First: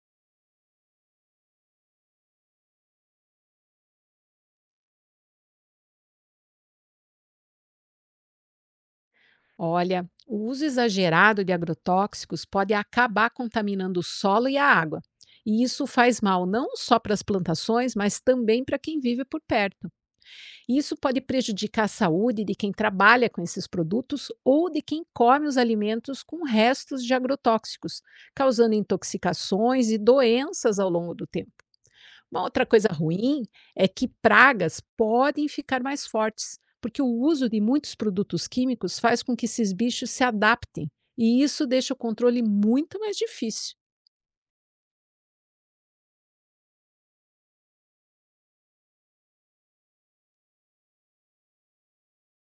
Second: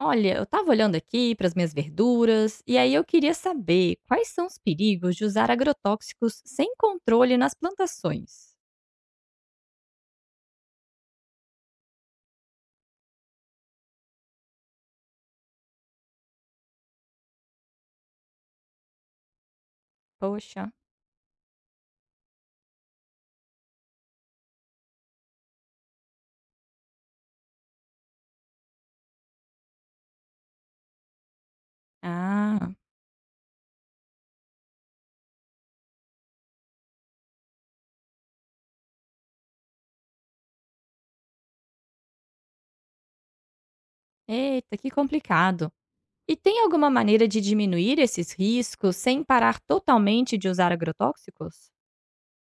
Olha, eu estava olhando aqui para as minhas verduras e aí eu queria saber quais são os perigos de usar agrotóxicos sem controle nas plantações. Olha, o uso exagerado de agrotóxicos pode acabar contaminando o solo e a água. E isso faz mal não só para as plantações, mas também para quem vive por perto. Poxa, E isso pode prejudicar a saúde de quem trabalha com esses produtos ou de quem come os alimentos com restos de agrotóxicos, causando intoxicações e doenças ao longo do tempo. Uma outra ah, coisa ruim é que pragas podem ficar mais fortes, porque o uso de muitos produtos químicos faz com que esses bichos se adaptem, e isso deixa o controle muito mais difícil. eita, que complicado. E tem alguma maneira de diminuir esses riscos sem parar totalmente de usar agrotóxicos?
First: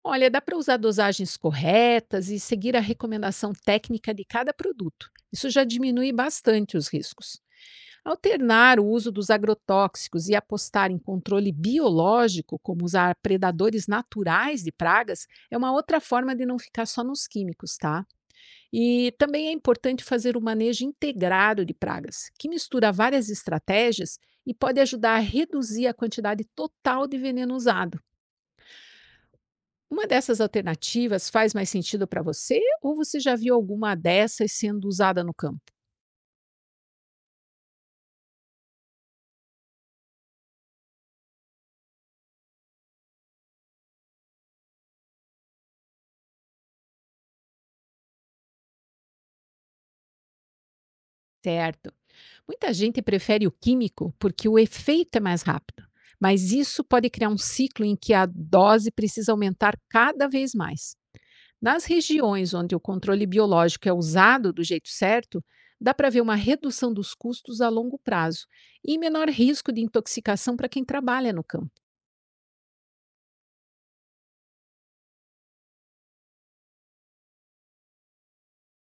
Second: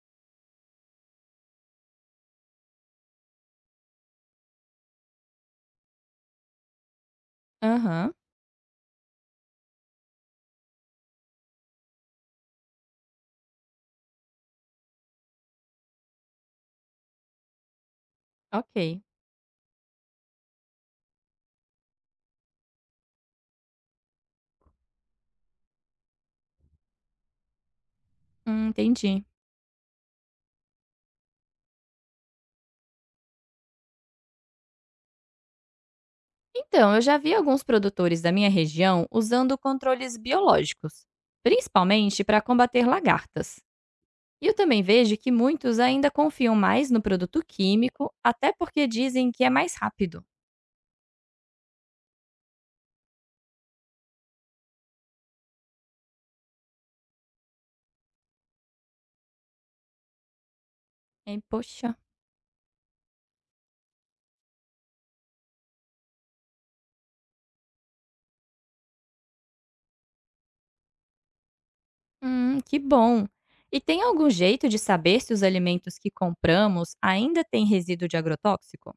Olha, dá para usar dosagens corretas e seguir a recomendação técnica de cada produto. Isso já diminui bastante os riscos. Aham, Alternar o uso dos agrotóxicos e apostar em controle biológico, como usar predadores naturais de pragas, é uma outra forma de não ficar só nos químicos, tá? ok, E também é importante fazer o manejo integrado de pragas, que mistura várias estratégias e pode ajudar a reduzir a quantidade total de veneno usado. hum, entendi. Uma dessas alternativas faz mais sentido para você ou você já viu alguma dessas sendo usada no campo? Então, eu já vi alguns produtores da minha região usando controles biológicos, principalmente para combater lagartas. E eu também vejo que muitos ainda confiam mais no produto químico, até porque dizem que é mais rápido. Certo. Muita gente prefere o químico porque o efeito é mais rápido, mas isso pode criar um ciclo em que a dose precisa aumentar cada vez mais. E, Nas poxa, regiões onde o controle biológico é usado do jeito certo, dá para ver uma redução dos custos a longo prazo e menor risco de intoxicação para quem trabalha no campo. Que bom! E tem algum jeito de saber se os alimentos que compramos ainda têm resíduo de agrotóxico?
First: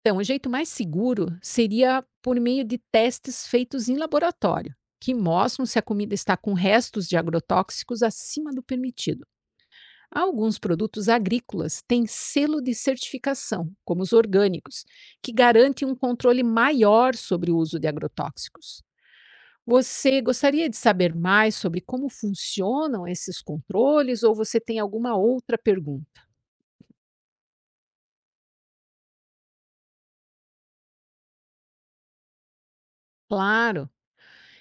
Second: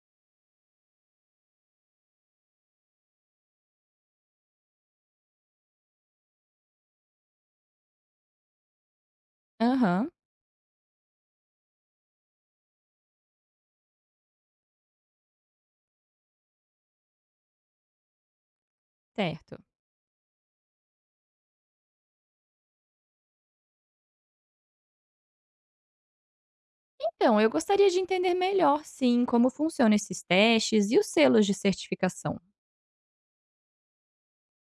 Então, o jeito mais seguro seria por meio de testes feitos em laboratório, que mostram se a comida está com restos de agrotóxicos acima do permitido. Aham, Alguns produtos agrícolas têm selo de certificação, como os orgânicos, que garante um controle maior sobre o uso de agrotóxicos. certo. Você gostaria de saber mais sobre como funcionam esses controles ou você tem alguma outra pergunta? Então, eu gostaria de entender melhor, sim, como funcionam esses testes e os selos de certificação. Claro,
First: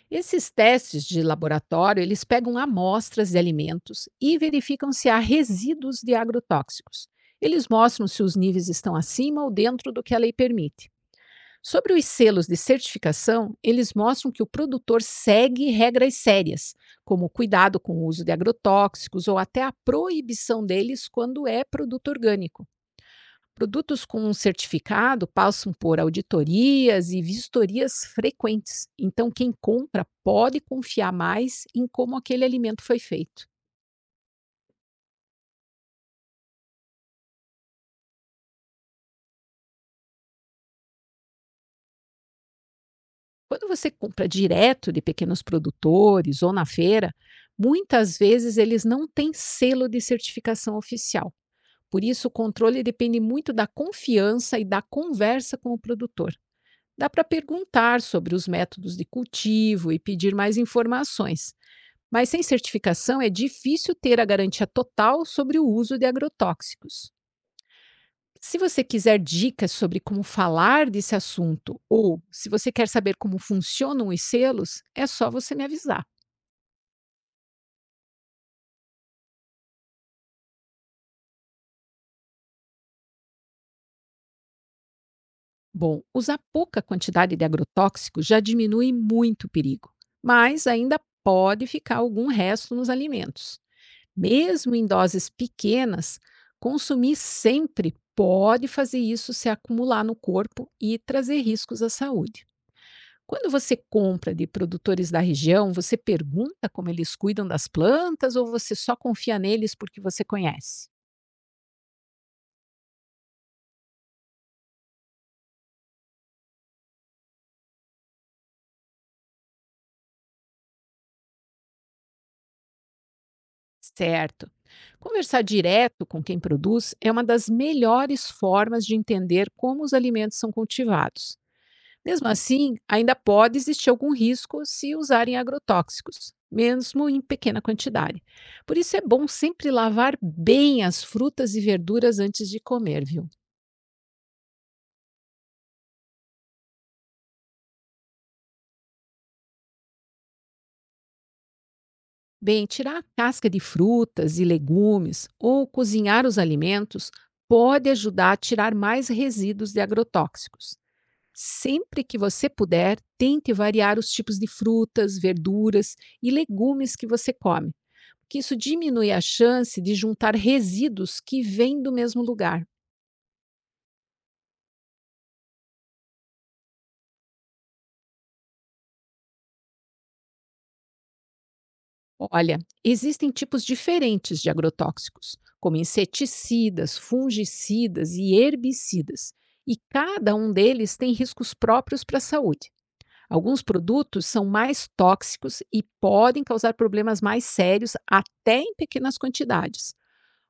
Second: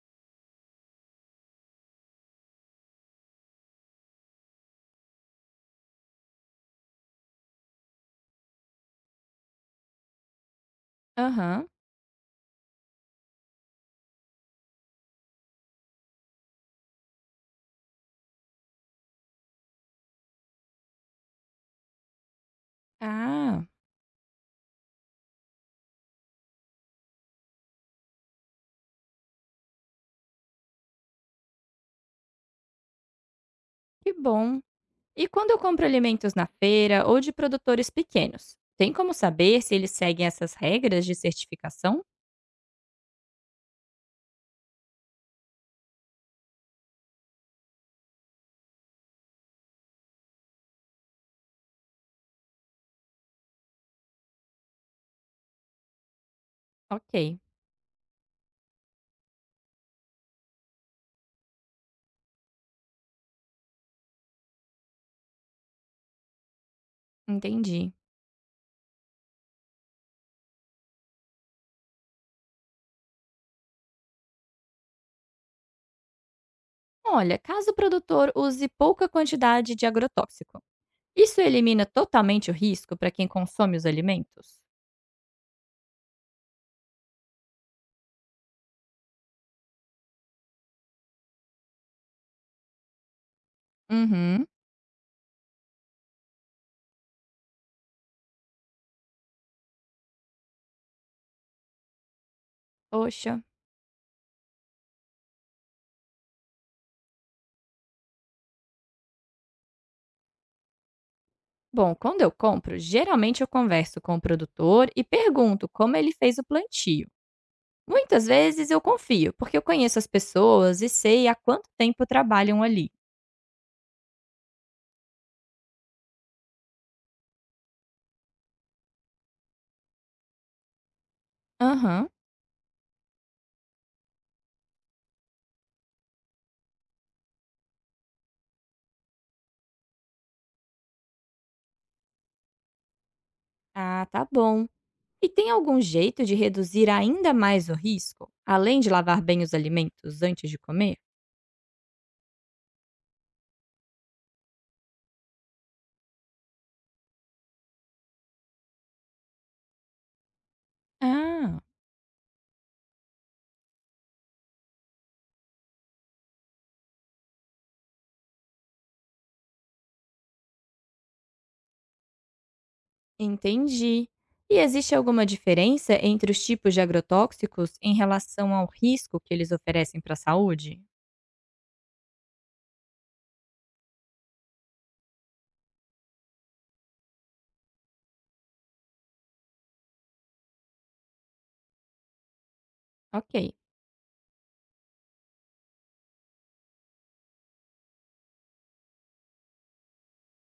esses testes de laboratório, eles pegam amostras de alimentos e verificam se há resíduos de agrotóxicos. Eles mostram se os níveis estão acima ou dentro do que a lei permite. Aham. Sobre os selos de certificação, eles mostram que o produtor segue regras sérias, como cuidado com o uso de agrotóxicos ou até a proibição deles quando é produto orgânico. Ah, Produtos com um certificado passam por auditorias e vistorias frequentes, então quem compra pode confiar mais em como aquele alimento foi feito. que bom. E quando eu compro alimentos na feira ou de produtores pequenos, tem como saber se eles seguem essas regras de certificação? Quando você compra direto de pequenos produtores ou na feira, muitas vezes eles não têm selo de certificação oficial. Por isso, o controle depende muito da confiança e da conversa com o produtor. Dá para Ok, perguntar sobre os métodos de cultivo e pedir mais informações. Mas sem certificação é difícil ter a garantia total sobre o uso de agrotóxicos. entendi. Se você quiser dicas sobre como falar desse assunto ou se você quer saber como funcionam os selos, é só você me avisar. Olha, caso o produtor use pouca quantidade de agrotóxico, isso elimina totalmente o risco para quem consome os alimentos? Bom, usar pouca quantidade de agrotóxico já diminui muito o perigo, mas ainda pode ficar algum resto nos alimentos. Uhum. Mesmo em doses pequenas, consumir sempre pode fazer isso se acumular no corpo e trazer riscos à saúde. Poxa. Quando você compra de produtores da região, você pergunta como eles cuidam das plantas ou você só confia neles porque você conhece? Bom, quando eu compro, geralmente eu converso com o produtor e pergunto como ele fez o plantio. Muitas vezes eu confio, porque eu conheço as pessoas e sei há quanto tempo trabalham ali. Certo. Conversar direto com quem produz é uma das melhores formas de entender como os alimentos são cultivados. Aham. Mesmo assim, ainda pode existir algum risco se usarem agrotóxicos, mesmo em pequena quantidade. Por isso é bom sempre lavar bem as frutas e verduras antes de comer, viu? Ah, tá bom. E tem algum jeito de reduzir ainda mais o risco, além de lavar bem os alimentos antes de comer? Bem, tirar a casca de frutas e legumes ou cozinhar os alimentos pode ajudar a tirar mais resíduos de agrotóxicos. Ah, Sempre que você puder, tente variar os tipos de frutas, verduras e legumes que você come, que isso diminui a chance de juntar resíduos que vêm do mesmo lugar. entendi. E existe alguma diferença entre os tipos de agrotóxicos em relação ao risco que eles oferecem para a saúde? Olha, existem tipos diferentes de agrotóxicos, como inseticidas, fungicidas e herbicidas, e cada um deles tem riscos próprios para a saúde. Ok, Alguns produtos são mais tóxicos e podem causar problemas mais sérios até em pequenas quantidades.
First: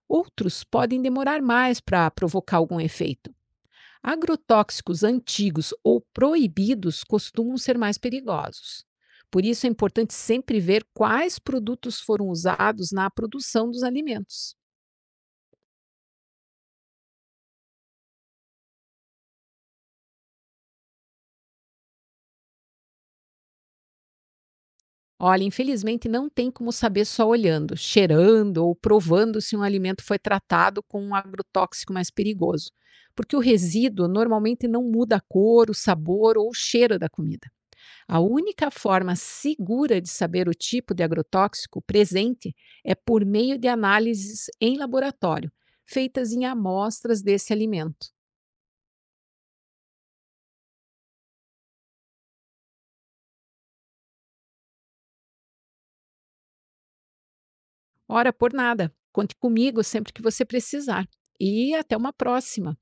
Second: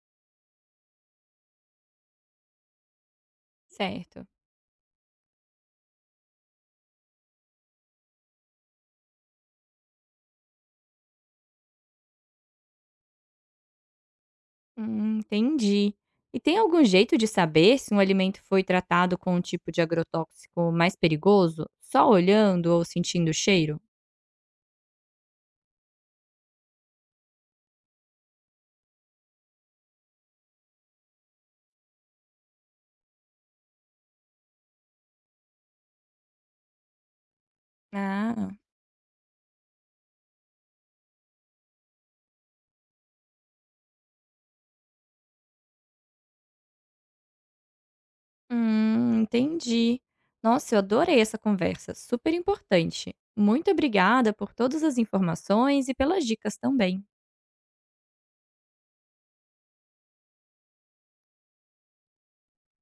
Outros podem demorar mais para provocar algum efeito. certo. Agrotóxicos antigos ou proibidos costumam ser mais perigosos. Por isso é importante sempre ver quais produtos foram usados na produção dos alimentos. Entendi. E tem algum jeito de saber se um alimento foi tratado com um tipo de agrotóxico mais perigoso, só olhando ou sentindo o cheiro? Olha, infelizmente não tem como saber só olhando, cheirando ou provando se um alimento foi tratado com um agrotóxico mais perigoso, porque o resíduo normalmente não muda a cor, o sabor ou o cheiro da comida. A Ah. única forma segura de saber o tipo de agrotóxico presente é por meio de análises em laboratório, feitas em amostras desse alimento. Entendi. Nossa, eu adorei essa conversa, super importante. Muito obrigada por todas as informações e pelas dicas também. Ora, por nada. Conte comigo sempre que você precisar. E até uma próxima!